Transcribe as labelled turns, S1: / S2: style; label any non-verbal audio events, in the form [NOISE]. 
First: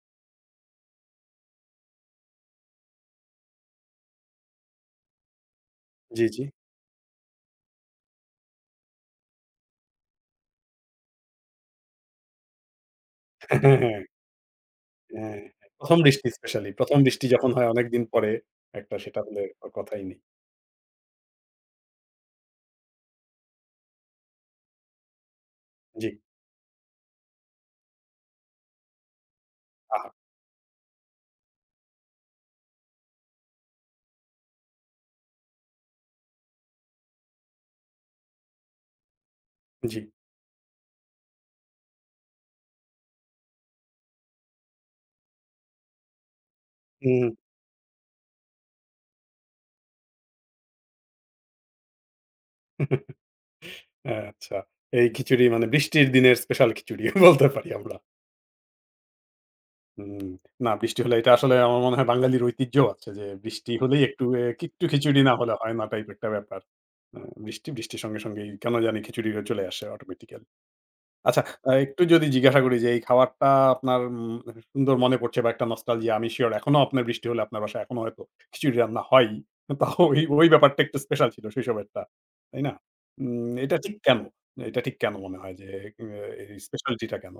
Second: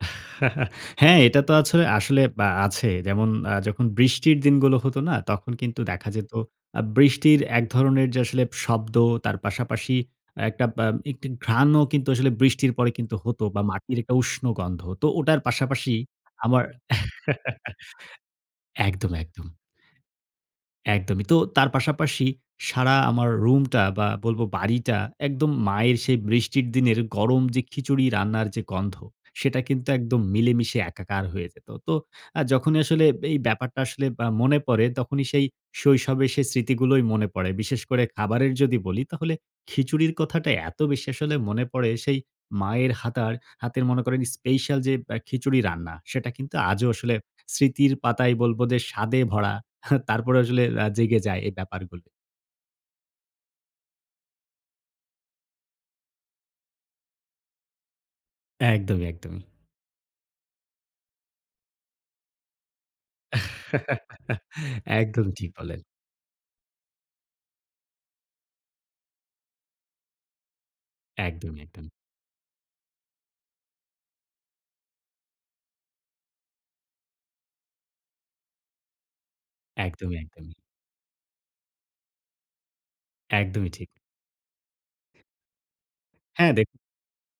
S1: [CHUCKLES] হ্যাঁ, এটা তো আছো আসলে অ্যা আছে। যেমন আ যখন বৃষ্টির দিনগুলো হতো না? তখন কিন্তু দেখা
S2: জি,
S1: যেত
S2: জি।
S1: আ বৃষ্টির এক ধরনের যে আসলে শব্দ তার পাশাপাশি একটা বা একটি ঘ্রাণও কিন্তু আসলে বৃষ্টির পরে কিন্তু হতো বা
S2: [CHUCKLES]
S1: মাটির
S2: হ্যাঁ।
S1: একটা উষ্ণ গন্ধ। তো
S2: হ্যাঁ,
S1: ওটার পাশাপাশি
S2: ১ম বৃষ্টি
S1: আমার
S2: স্পেশালি। প্রথম বৃষ্টি যখন হয় অনেকদিন পরে
S1: [CHUCKLES]
S2: একটা,
S1: একদম,
S2: সেটা হলে
S1: একদম
S2: আর কথাই নেই।
S1: একদমই। তো তার পাশাপাশি সারা আমার রুমটা বা বলবো বাড়িটা একদম মায়ের
S2: জি।
S1: সেই বৃষ্টির দিনের গরম যে খিচুড়ি রান্নার যে গন্ধ, সেটা কিন্তু
S2: আহা!
S1: একদম মিলেমিশে একাকার হয়ে যেত। তো আ যখনই আসলে এই ব্যাপারটা আসলে আ মনে পড়ে, তখনই সেই শৈশবে সে স্মৃতিগুলোই মনে পড়ে। বিশেষ করে খাবারের যদি বলি, তাহলে
S2: জ্বী।
S1: খিচুড়ির কথাটা এত বেশি আসলে মনে পড়ে, সেই মায়ের হাতার হাতের মনে করেন স্পেশাল যে অ্যা খিচুড়ি রান্না, সেটা কিন্তু আজও আসলে
S2: হুম।
S1: স্মৃতির পাতায় বলবো যে স্বাদে ভরা। [CHUCKLES] তারপরেও আসলে আ জেগে যায় এই ব্যাপারগুলি।
S2: [CHUCKLES] আচ্ছা। এই খিচুড়ি মানে বৃষ্টির দিনের স্পেশাল খিচুড়ি বলতে পারি আমরা।
S1: একদমই, একদমই।
S2: উম না বৃষ্টি হলে এটা আসলে আমার মনে হয় বাঙালির ঐতিহ্যও আছে যে, বৃষ্টি হলেই একটু এ
S1: [CHUCKLES]
S2: একটু খিচুড়ি
S1: একদম
S2: না
S1: ঠিক
S2: হলে হয়
S1: বললেন।
S2: না টাইপ একটা ব্যাপার। অ্যা বৃষ্টি, বৃষ্টির সঙ্গে সঙ্গেই কেন জানি খিচুড়িটা চলে আসে অটোমেটিক্যালি। আচ্ছা
S1: একদমই,
S2: আ
S1: একদমই।
S2: একটু যদি জিজ্ঞাসা করি যে, এই খাবারটা আপনার উম সুন্দর মনে পড়ছে বা একটা নস্টালজিয়া, আমি সিওর এখনও আপনার বৃষ্টি হলে আপনার বাসায় এখনো হয়তো খিচুড়ি রান্না হয়ই। তো
S1: একদমই,
S2: ওই, ওই
S1: একদমই।
S2: ব্যাপারটা একটু স্পেশাল ছিল শৈশবের টা, তাই না? উম
S1: একদমই
S2: এইটা
S1: ঠিক।
S2: ঠিক কেন এইটা ঠিক কেন মনে হয় যে অ্যা এই
S1: হ্যাঁ, দেখুন।
S2: স্পেশালিটি টা কেন?